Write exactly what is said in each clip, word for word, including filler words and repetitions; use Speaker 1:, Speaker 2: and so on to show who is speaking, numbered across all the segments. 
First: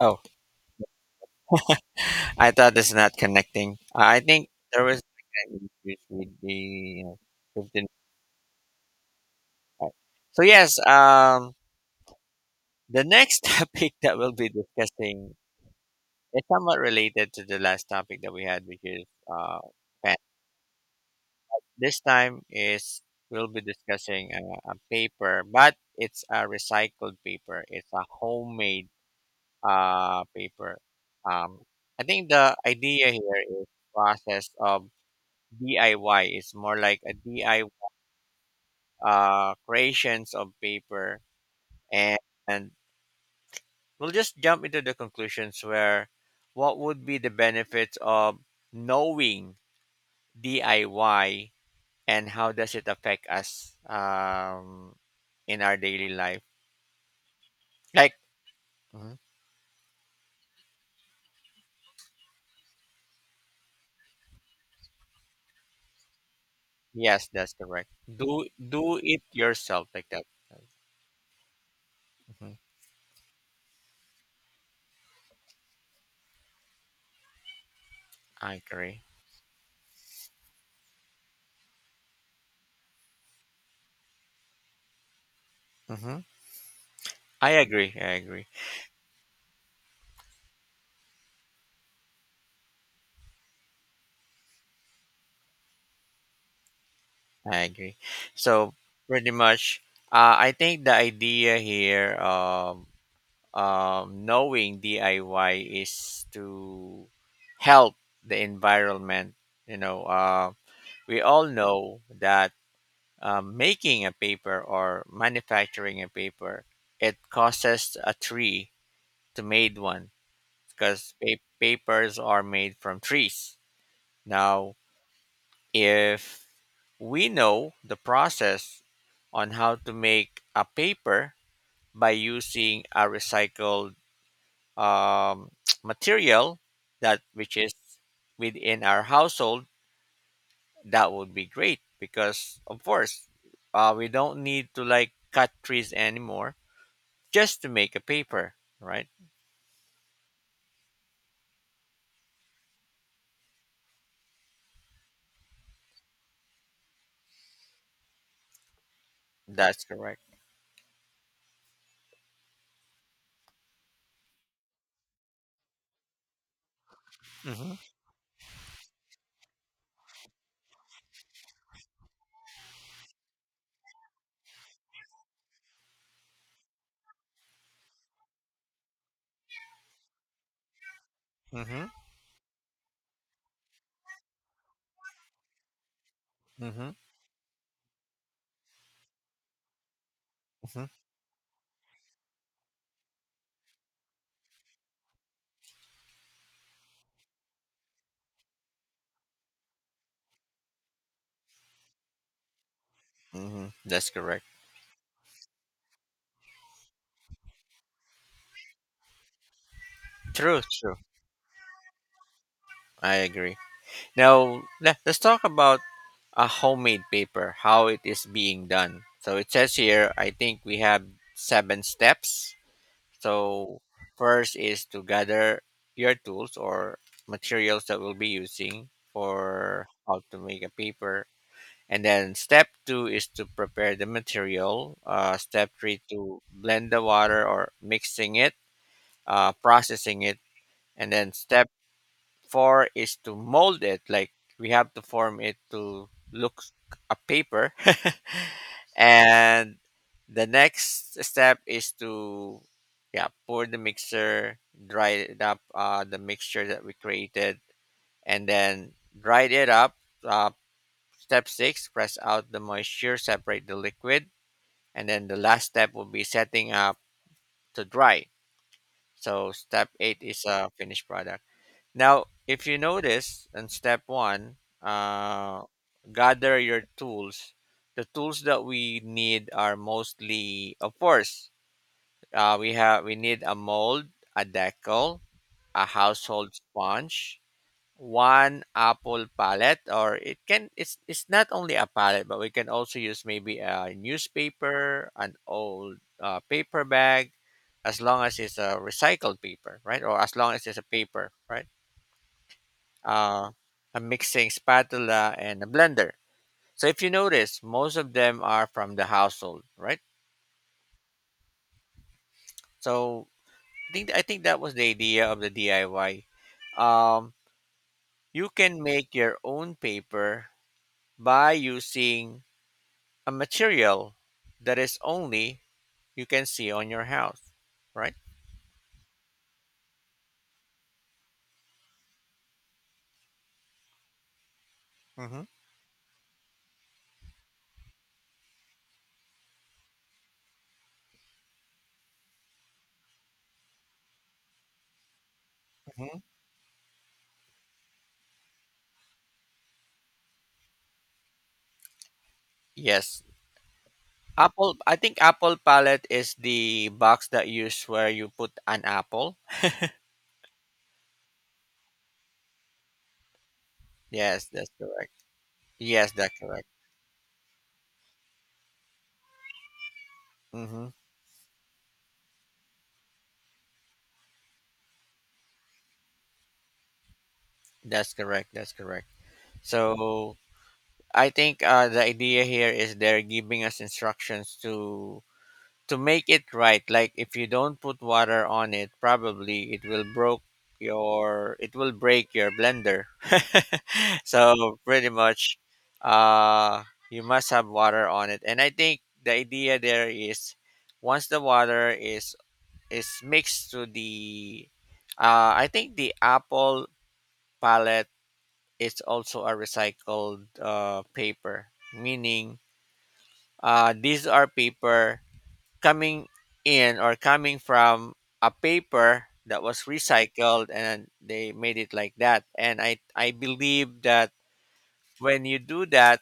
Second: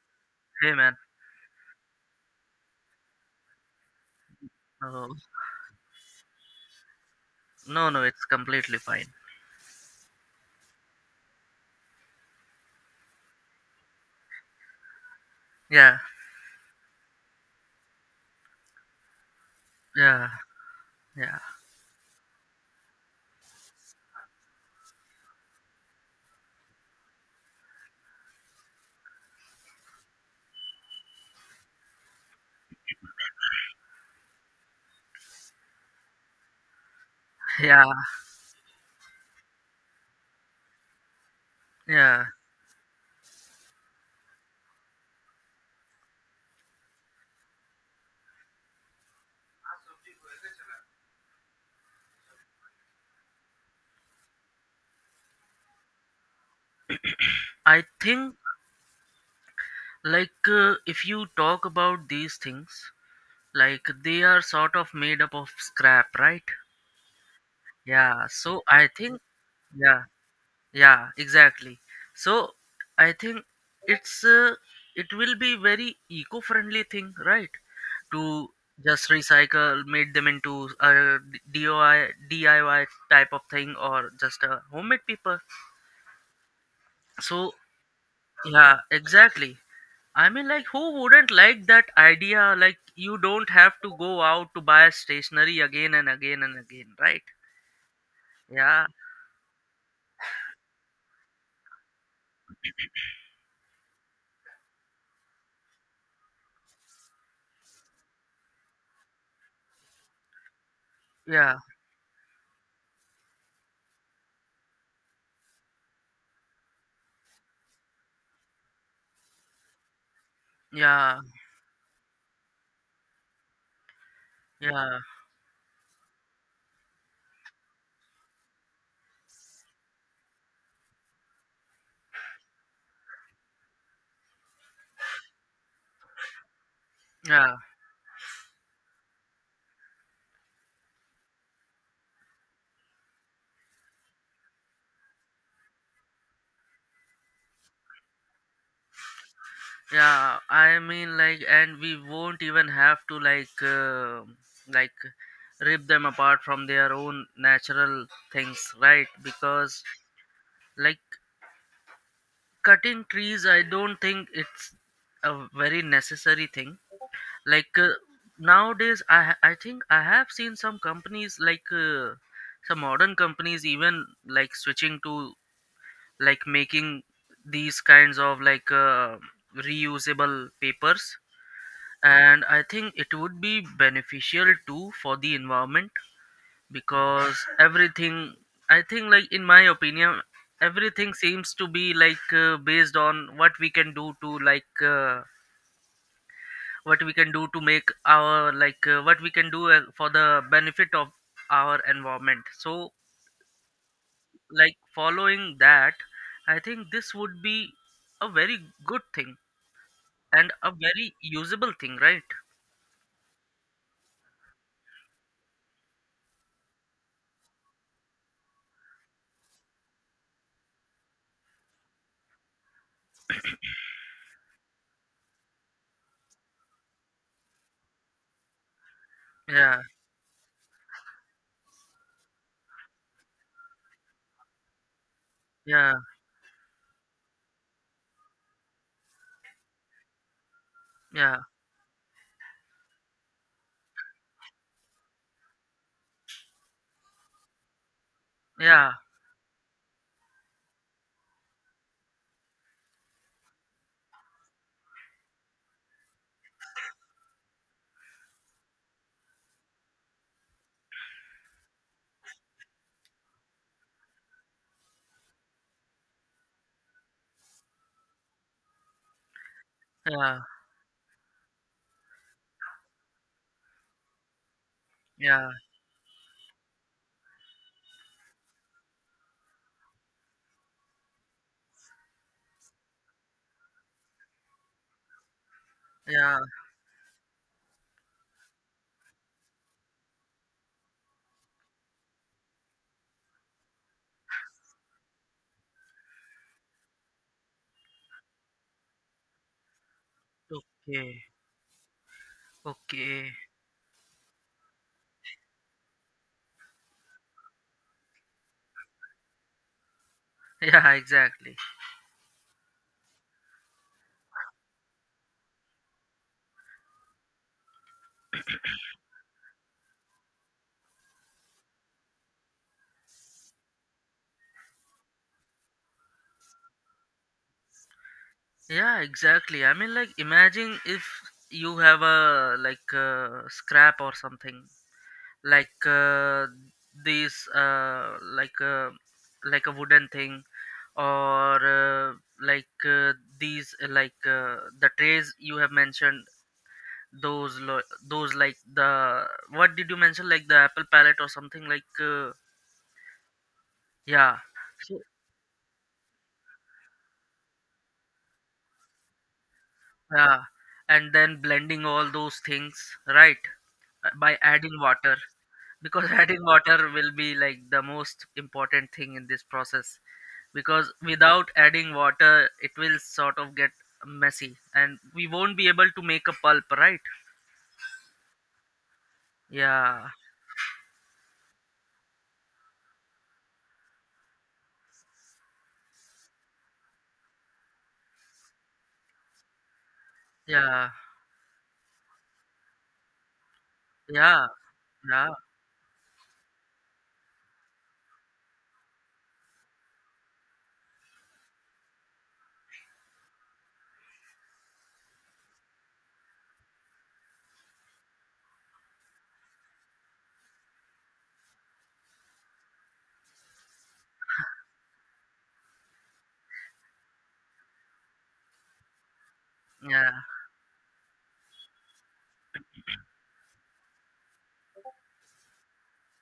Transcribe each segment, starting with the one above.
Speaker 1: Oh,
Speaker 2: Hey man,
Speaker 1: I thought it's not connecting. Uh, I think there was
Speaker 2: no,
Speaker 1: an issues with the you know, fifteen
Speaker 2: no, no, it's completely fine.
Speaker 1: part. So yes, um, the next topic that we'll be discussing
Speaker 2: Yeah,
Speaker 1: is somewhat related to the last topic that we had, which is uh, pen.
Speaker 2: yeah, yeah,
Speaker 1: This time is we'll be discussing a, a paper, but it's a recycled paper. It's a homemade uh paper. Um, I think the idea here is process of D I Y. It's more like a D I Y
Speaker 2: yeah,
Speaker 1: uh, creations of paper, and,
Speaker 2: yeah.
Speaker 1: and we'll just jump into the conclusions where what would be the benefits of knowing D I Y and how does it affect us um, in our daily life?
Speaker 2: I
Speaker 1: Like,
Speaker 2: think
Speaker 1: mhm,
Speaker 2: like uh, if you talk about these things, like they are sort of made up of scrap, right?
Speaker 1: yes, that's correct.
Speaker 2: Yeah.
Speaker 1: Do
Speaker 2: So I
Speaker 1: do
Speaker 2: think
Speaker 1: it yourself
Speaker 2: yeah,
Speaker 1: like that.
Speaker 2: yeah exactly so
Speaker 1: Mhm.
Speaker 2: i think it's uh, it will be very eco-friendly thing, right? To
Speaker 1: I agree.
Speaker 2: just recycle made them into a D I Y DIY type of thing or just a homemade paper,
Speaker 1: Hmm. I
Speaker 2: so
Speaker 1: agree. I agree.
Speaker 2: yeah exactly. I mean, like, who wouldn't like that idea? Like, you don't have to go out to buy stationery again and again and again, right?
Speaker 1: I agree. So
Speaker 2: Yeah,
Speaker 1: pretty much, uh, I think the idea here of um, knowing D I Y is to help the environment. You know, uh, we all
Speaker 2: yeah,
Speaker 1: know that um, making a paper or manufacturing a paper, it costs a tree to made one because
Speaker 2: yeah,
Speaker 1: papers are made from trees. Now,
Speaker 2: yeah,
Speaker 1: if we know the process on how to make a paper by using a recycled um, material that which
Speaker 2: yeah.
Speaker 1: is within our household, that would be great because of course uh, we don't need to like cut trees anymore just to make a paper, right?
Speaker 2: Yeah, I mean, like, and we won't even have to like uh, like rip them apart from their own natural things, right?
Speaker 1: That's
Speaker 2: Because
Speaker 1: correct.
Speaker 2: like, cutting trees, I don't think it's a very necessary thing.
Speaker 1: Mm-hmm,
Speaker 2: like uh, Nowadays i ha- I think I have seen some companies like uh, some modern companies even like switching to like making these kinds of like uh, reusable papers,
Speaker 1: mm-hmm,
Speaker 2: and I think it would be beneficial too for the environment.
Speaker 1: mm-hmm,
Speaker 2: Because everything, I think, like in my opinion,
Speaker 1: mm-hmm.
Speaker 2: everything seems to be like uh, based on what we can do to like uh, what we can do to make our like uh, what we can do uh, for the benefit of our environment. So
Speaker 1: Mm-hmm. That's correct.
Speaker 2: like following that, I think this would be a very good thing and
Speaker 1: True,
Speaker 2: a
Speaker 1: true.
Speaker 2: very usable thing, right?
Speaker 1: I agree. Now le- let's talk about a homemade paper, how it is being done. So it says here, I think we have seven steps. So first is to gather your tools or materials that we'll be using
Speaker 2: Yeah,
Speaker 1: for how to make a paper. And then step two is to prepare the material. Uh, step
Speaker 2: yeah,
Speaker 1: three to blend the water or mixing it, uh, processing it. And then
Speaker 2: yeah,
Speaker 1: step four is to mold it. Like, we have to form it to look a paper.
Speaker 2: yeah,
Speaker 1: And the next step is to, yeah, pour the mixer, dry it up, uh, the mixture that we created, and then dry it up. uh, step six, press out the moisture, separate the liquid, and then the last step will be setting up to dry, so step eight
Speaker 2: yeah.
Speaker 1: is a finished product. Now, if you notice in step one,
Speaker 2: Yeah,
Speaker 1: uh, gather your tools. The tools that we need are mostly, of course, uh, we have we need a mold, a decal, a
Speaker 2: yeah,
Speaker 1: household sponge, one apple palette, or it can it's it's not only a palette, but we can also use maybe a newspaper, an old uh, paper bag, as long as it's a recycled paper, right? Or as long as it's a paper,
Speaker 2: okay,
Speaker 1: right?
Speaker 2: okay.
Speaker 1: uh, a mixing spatula and a blender. So if you notice, most of them are from the household, right?
Speaker 2: Yeah, exactly.
Speaker 1: So I think I think that was the idea of the D I Y. Um, you can make your own paper by using a material that is only you can see on your house, right?
Speaker 2: Yeah, exactly. I mean, like, imagine if you have a like a scrap or something
Speaker 1: Hmm.
Speaker 2: like uh, this, uh, like a like a wooden thing or uh, like uh, these, uh, like uh, the trays you have
Speaker 1: Hmm.
Speaker 2: mentioned. Those, lo- those like the, what did you mention? Like the apple palette or something like uh,
Speaker 1: Yes.
Speaker 2: yeah.
Speaker 1: Apple, I think apple palette is the box that you use where you put an apple.
Speaker 2: Yeah, and then blending all those things, right? uh, By
Speaker 1: Yes, that's
Speaker 2: adding
Speaker 1: correct.
Speaker 2: water, because
Speaker 1: Yes, that's
Speaker 2: adding
Speaker 1: correct.
Speaker 2: water will be like the most important thing in this process.
Speaker 1: Hmm.
Speaker 2: Because without adding water, it will sort of get messy and we won't be able to make a pulp, right?
Speaker 1: That's correct. That's correct.
Speaker 2: Yeah,
Speaker 1: So I think uh, the idea here is they're giving us instructions to to make it right. Like, if you don't put water on it, probably it will broke
Speaker 2: yeah,
Speaker 1: your it will break your blender.
Speaker 2: yeah,
Speaker 1: So pretty
Speaker 2: yeah,
Speaker 1: much, uh, you must have water on it. And I think the idea there is once the water is is mixed to the, uh, I think the apple palette, it's also a recycled uh, paper, meaning uh, these are paper coming in or coming from a paper that was
Speaker 2: yeah.
Speaker 1: recycled and they made it like that. And I, I believe that when you do that,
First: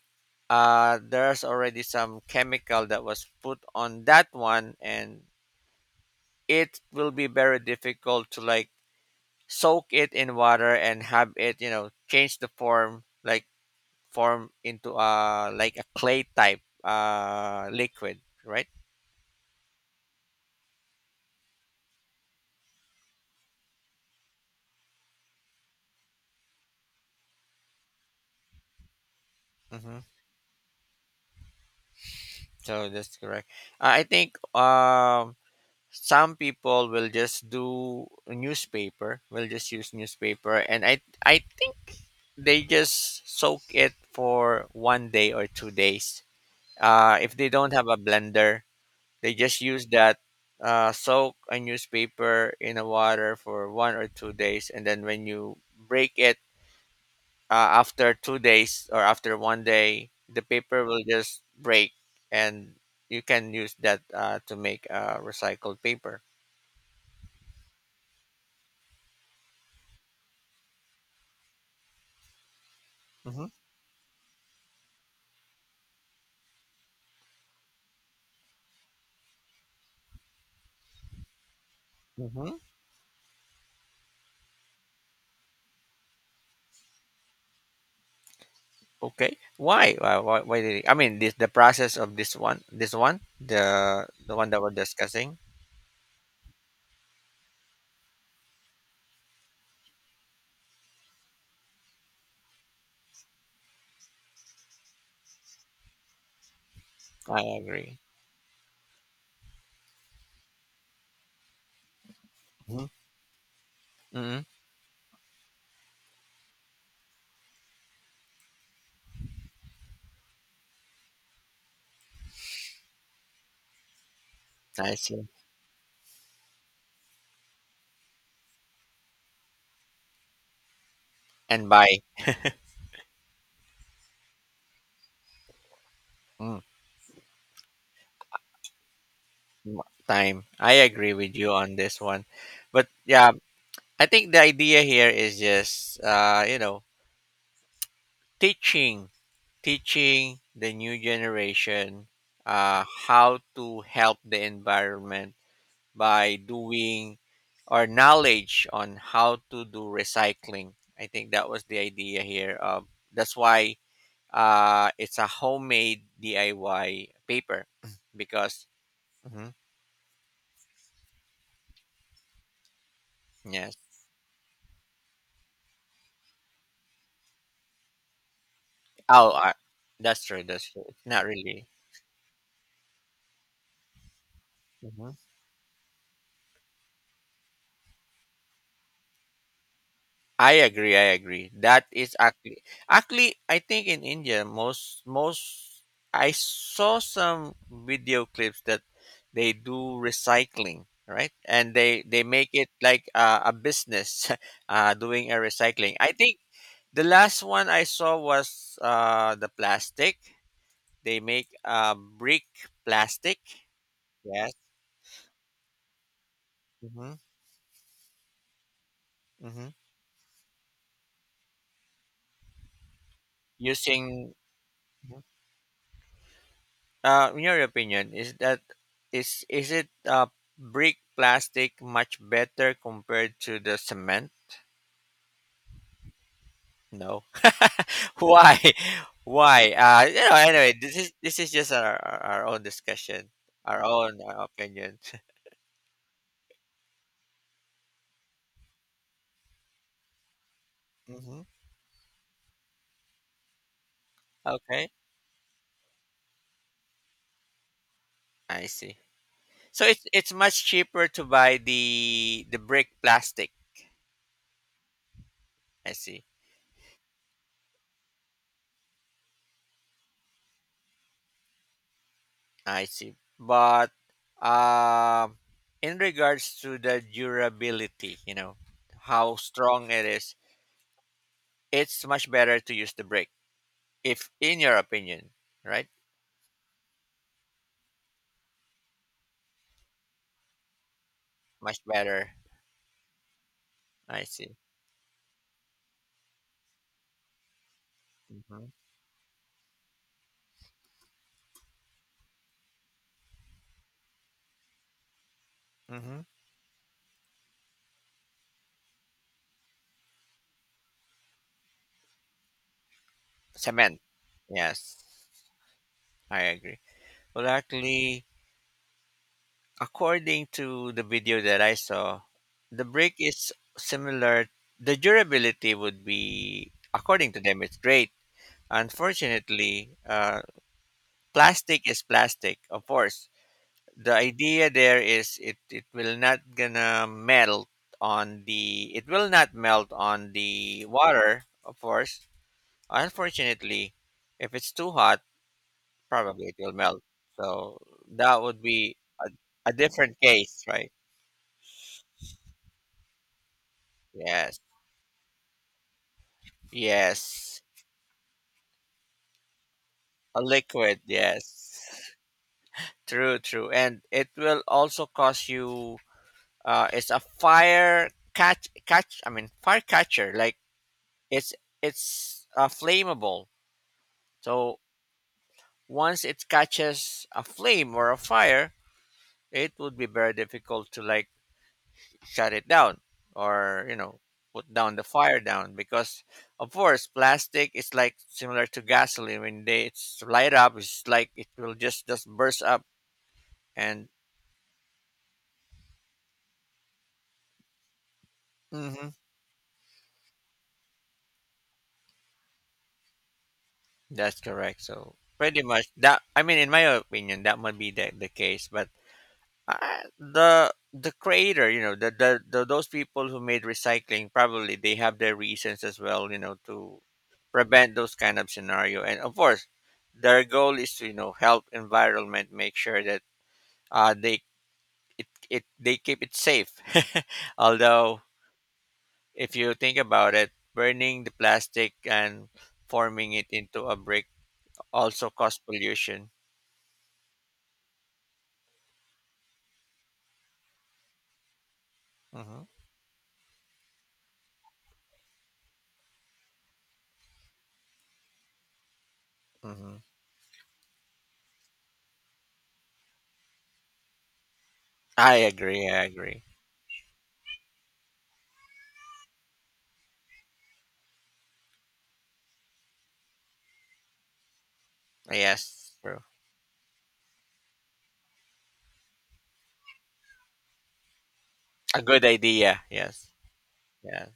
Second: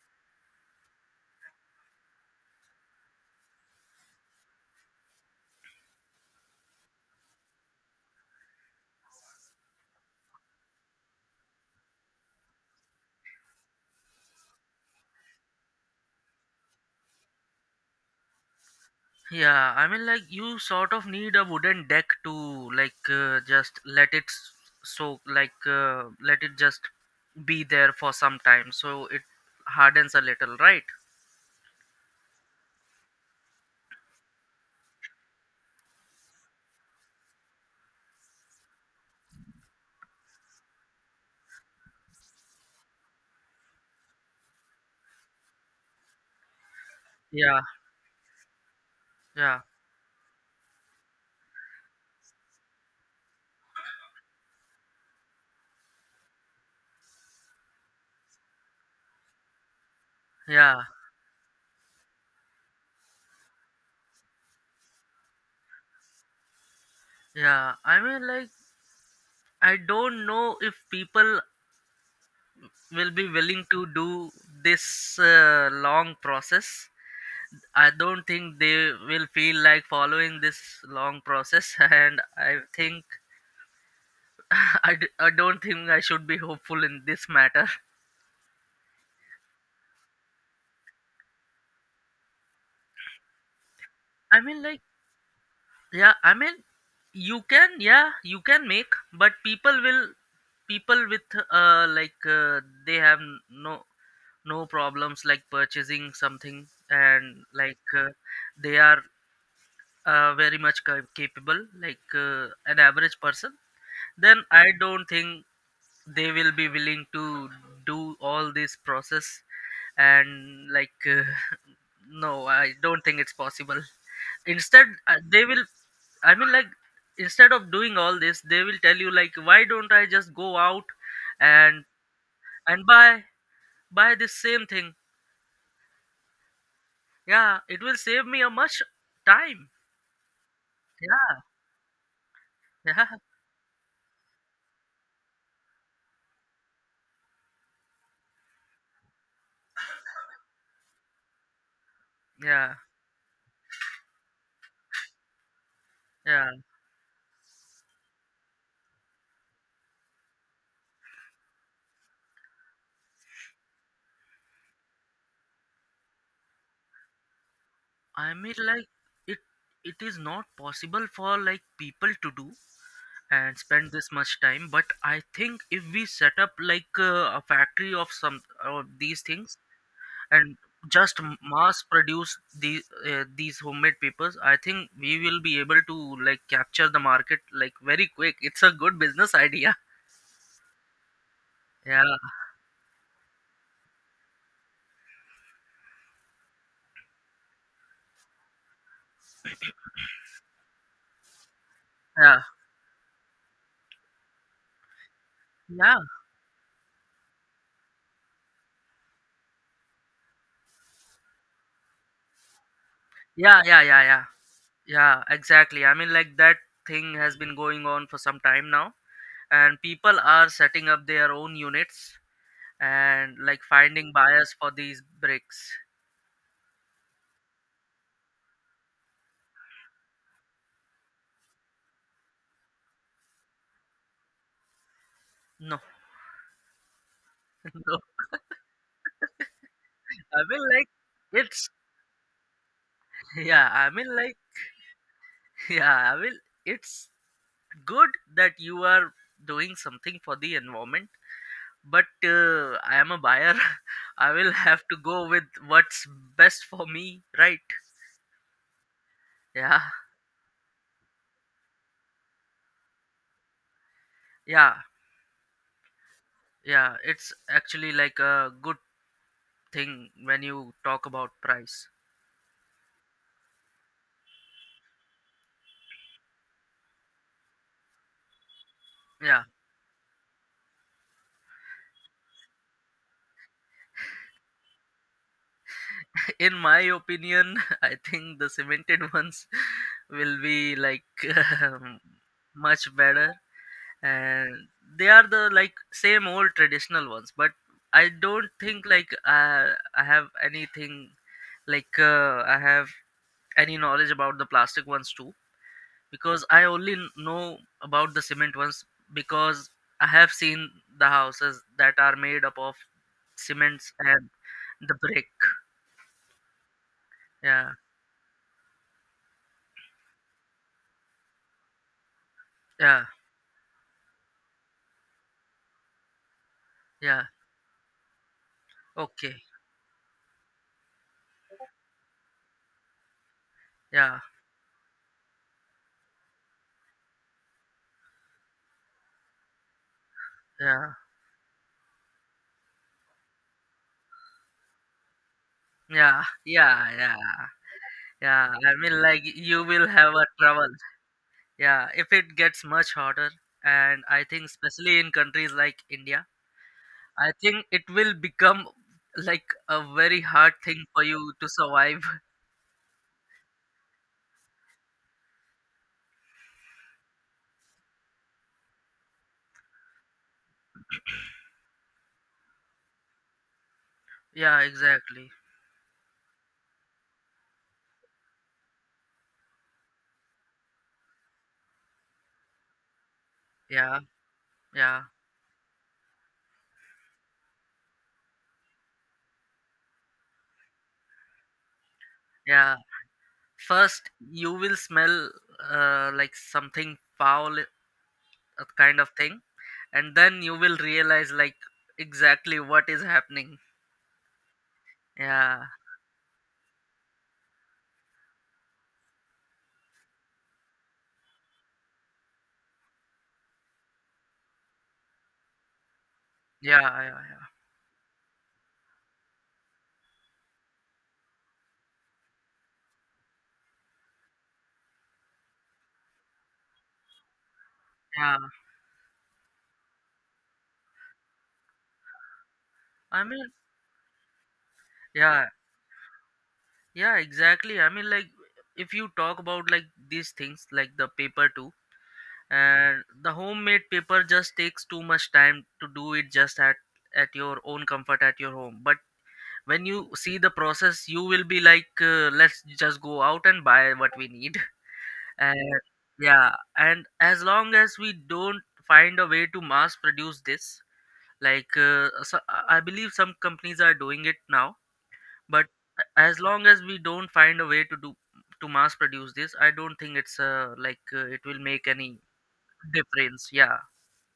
Speaker 1: uh, there's already some chemical that was put on that one, and it will be very difficult to like soak it in water and have it you know change the form, like form into a like a clay type uh liquid, right?
Speaker 2: Yeah, I mean, like you sort of need a wooden deck to like uh, just let it s- soak, like uh, let it just be there for some time, so it
Speaker 1: Hmm.
Speaker 2: hardens a little, right?
Speaker 1: So that's correct. uh, I think um some people will just do newspaper will just use newspaper, and i i think they just soak it for one day or two days, uh if they
Speaker 2: Yeah,
Speaker 1: don't have a blender, they just
Speaker 2: yeah,
Speaker 1: use that. uh, soak a newspaper in a water for one or two days, and then when you break it, uh, after two days or after one day, the
Speaker 2: yeah,
Speaker 1: paper will just break, and you can use that uh, to make uh, recycled paper.
Speaker 2: yeah. I mean, like, I don't know if people will be
Speaker 1: Hmm.
Speaker 2: willing to do this uh, long process. I don't think they will feel like following this long process, and
Speaker 1: Hmm.
Speaker 2: I think I, d- I don't think I should be hopeful in this matter.
Speaker 1: Okay. Why? Why? Why? Why did it, I mean, this the process of this one, this one, the the
Speaker 2: I
Speaker 1: one that
Speaker 2: mean,
Speaker 1: we're
Speaker 2: like,
Speaker 1: discussing.
Speaker 2: yeah, I mean, you can, yeah, you can make, but people will, people with, uh, like, uh, they have no, no problems like purchasing something
Speaker 1: I
Speaker 2: and like
Speaker 1: agree.
Speaker 2: uh, they are uh, very much ca- capable, like uh, an
Speaker 1: Hmm.
Speaker 2: average person.
Speaker 1: Hmm.
Speaker 2: Then I don't think they will be willing to do all this process and like uh, no, I don't think it's possible. Instead
Speaker 1: I
Speaker 2: uh,
Speaker 1: see.
Speaker 2: they will, I mean, like, instead of doing all this they will tell you like, why don't I just go out
Speaker 1: And
Speaker 2: and
Speaker 1: by
Speaker 2: and buy buy this same thing.
Speaker 1: mm,
Speaker 2: Yeah, it will save me a much time.
Speaker 1: m- time, I agree with
Speaker 2: Yeah,
Speaker 1: you on this one. But
Speaker 2: yeah,
Speaker 1: yeah, I think the idea here is just uh, you know teaching teaching the new generation
Speaker 2: yeah,
Speaker 1: uh, how to help the environment by
Speaker 2: yeah,
Speaker 1: doing or knowledge on how to do recycling. I think that was the idea here. Of, that's why uh, it's a homemade D I Y paper.
Speaker 2: I mean,
Speaker 1: Because
Speaker 2: like, it
Speaker 1: mhm,
Speaker 2: it is not possible for like people to do and
Speaker 1: yes,
Speaker 2: spend this much time. But I think if we set up like uh, a factory of some of these
Speaker 1: oh, uh,
Speaker 2: things
Speaker 1: that's true.
Speaker 2: and
Speaker 1: That's true. It's
Speaker 2: just
Speaker 1: not really.
Speaker 2: mass produce these uh, these homemade papers, I think
Speaker 1: Mm-hmm.
Speaker 2: we will be able to like capture the market like very quick. It's a good business idea.
Speaker 1: I agree. I agree. That
Speaker 2: Yeah,
Speaker 1: is actually actually I think in India, most most I saw some video clips that they do recycling, right? And they they
Speaker 2: yeah,
Speaker 1: make it like uh, a business uh, doing a
Speaker 2: yeah,
Speaker 1: recycling. I think the last one I saw was uh, the plastic. They make uh, brick plastic.
Speaker 2: yeah, yeah, yeah, yeah,
Speaker 1: Yes.
Speaker 2: yeah exactly, I mean like that
Speaker 1: Mm-hmm.
Speaker 2: thing has been going on for some time now,
Speaker 1: Mm-hmm.
Speaker 2: and people are setting up their own units and like finding
Speaker 1: Using
Speaker 2: buyers for these bricks.
Speaker 1: uh, in your opinion, is that is is it uh, brick plastic much better compared to the cement?
Speaker 2: No,
Speaker 1: No.
Speaker 2: no.
Speaker 1: Why? Why? Uh, you know.
Speaker 2: I mean,
Speaker 1: Anyway,
Speaker 2: like,
Speaker 1: this is this is
Speaker 2: it's,
Speaker 1: just our our our own discussion,
Speaker 2: yeah,
Speaker 1: our
Speaker 2: I mean,
Speaker 1: own
Speaker 2: like,
Speaker 1: uh, opinion.
Speaker 2: yeah, I mean, it's good that you are doing something for the environment,
Speaker 1: Hmm.
Speaker 2: but uh, I am a buyer. I will have
Speaker 1: Okay,
Speaker 2: to go with what's best for me, right?
Speaker 1: I see.
Speaker 2: Yeah,
Speaker 1: So it's it's much cheaper to buy the the brick plastic.
Speaker 2: yeah,
Speaker 1: I see.
Speaker 2: yeah. It's actually like a good thing when you talk about price.
Speaker 1: I see. But um, in regards to the durability, you know, how
Speaker 2: Yeah,
Speaker 1: strong it is, it's much better to use the brake, if in your opinion, right?
Speaker 2: in my opinion, I think the cemented ones will be like
Speaker 1: Much better.
Speaker 2: much better.
Speaker 1: I see.
Speaker 2: And they are the like same old traditional ones, but I don't
Speaker 1: Hmm.
Speaker 2: think like uh, I have anything like uh, I have any knowledge about the plastic ones too,
Speaker 1: Hmm.
Speaker 2: because i only n- know about the cement ones, because I have seen the houses that are made up of cements
Speaker 1: Cement.
Speaker 2: and the
Speaker 1: Yes,
Speaker 2: brick.
Speaker 1: I agree. Well,
Speaker 2: Yeah,
Speaker 1: actually, according to the video that I saw, the
Speaker 2: yeah,
Speaker 1: brake is similar. The durability would be,
Speaker 2: yeah,
Speaker 1: according to them, it's great.
Speaker 2: okay,
Speaker 1: Unfortunately, uh, plastic is plastic, of course. The
Speaker 2: yeah,
Speaker 1: idea there is it, it will not gonna melt on the it will not melt on the
Speaker 2: yeah,
Speaker 1: water, of course. Unfortunately, if it's too hot,
Speaker 2: yeah,
Speaker 1: probably it will
Speaker 2: yeah,
Speaker 1: melt.
Speaker 2: yeah,
Speaker 1: So that
Speaker 2: yeah,
Speaker 1: would
Speaker 2: I
Speaker 1: be
Speaker 2: mean, like,
Speaker 1: a,
Speaker 2: you
Speaker 1: a
Speaker 2: will have
Speaker 1: different
Speaker 2: a
Speaker 1: case,
Speaker 2: trouble.
Speaker 1: right?
Speaker 2: Yeah, if it gets much harder, and I think
Speaker 1: Yes.
Speaker 2: especially in countries like India, I think
Speaker 1: Yes.
Speaker 2: it will become like a very
Speaker 1: A
Speaker 2: hard thing
Speaker 1: liquid,
Speaker 2: for you to survive.
Speaker 1: yes. True, true. And it will also cause you uh it's a fire catch catch I mean fire catcher, like, it's it's uh, flammable.
Speaker 2: Yeah,
Speaker 1: So
Speaker 2: exactly.
Speaker 1: once it catches a flame or a fire, it would be very difficult to like shut it down or you
Speaker 2: Yeah,
Speaker 1: know put down the
Speaker 2: yeah,
Speaker 1: fire down, because of course plastic is like similar to gasoline, when they it's light up, it's like it will just just burst
Speaker 2: yeah.
Speaker 1: up and
Speaker 2: First, you will smell uh, like something foul, uh, kind
Speaker 1: hmm,
Speaker 2: of thing, and then you will realize like exactly what is happening.
Speaker 1: that's correct. So pretty
Speaker 2: Yeah,
Speaker 1: much that, I mean, in my opinion, that might be the, the case, but Uh, the the creator, you know the, the, the those people who made recycling probably they have their reasons as well, you know
Speaker 2: yeah,
Speaker 1: to
Speaker 2: yeah, yeah.
Speaker 1: prevent those kind of scenario, and of course their goal is to you know help environment, make sure that uh they, it, it they keep it safe. Although,
Speaker 2: Yeah.
Speaker 1: if you think about it, burning the plastic and
Speaker 2: I
Speaker 1: forming it
Speaker 2: mean,
Speaker 1: into a brick also
Speaker 2: yeah.
Speaker 1: cause pollution.
Speaker 2: Yeah, exactly. I mean, like, if you talk about like these things, like the paper too,
Speaker 1: Hmm.
Speaker 2: and the homemade paper just takes too much time to do it just at at your own comfort at your home. But when
Speaker 1: Hmm.
Speaker 2: you see the process, you will be like, uh, let's just go out and buy what we need.
Speaker 1: I
Speaker 2: And
Speaker 1: agree. I agree.
Speaker 2: yeah, and as long as we don't find a way to mass produce this, like, uh, so I I believe some companies are doing it now, but
Speaker 1: Yes.
Speaker 2: as long as we don't find a way to do to mass produce this, I don't think it's uh, like uh, it will make
Speaker 1: A
Speaker 2: any
Speaker 1: good idea. Yes.
Speaker 2: difference. Yeah,
Speaker 1: Yeah.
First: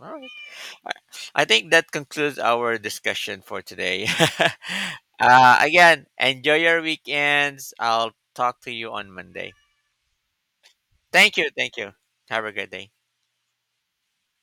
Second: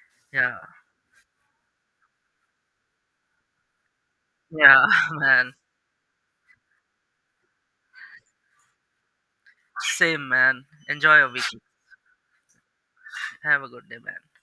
Speaker 1: All right.
Speaker 2: yeah,
Speaker 1: I I think that concludes our discussion for today.
Speaker 2: yeah. Man,
Speaker 1: uh, again, enjoy your weekends. I'll talk to you on Monday.
Speaker 2: same man, enjoy your
Speaker 1: Thank you.
Speaker 2: weekend.
Speaker 1: Thank you. Have a great day.
Speaker 2: Have a good day, man.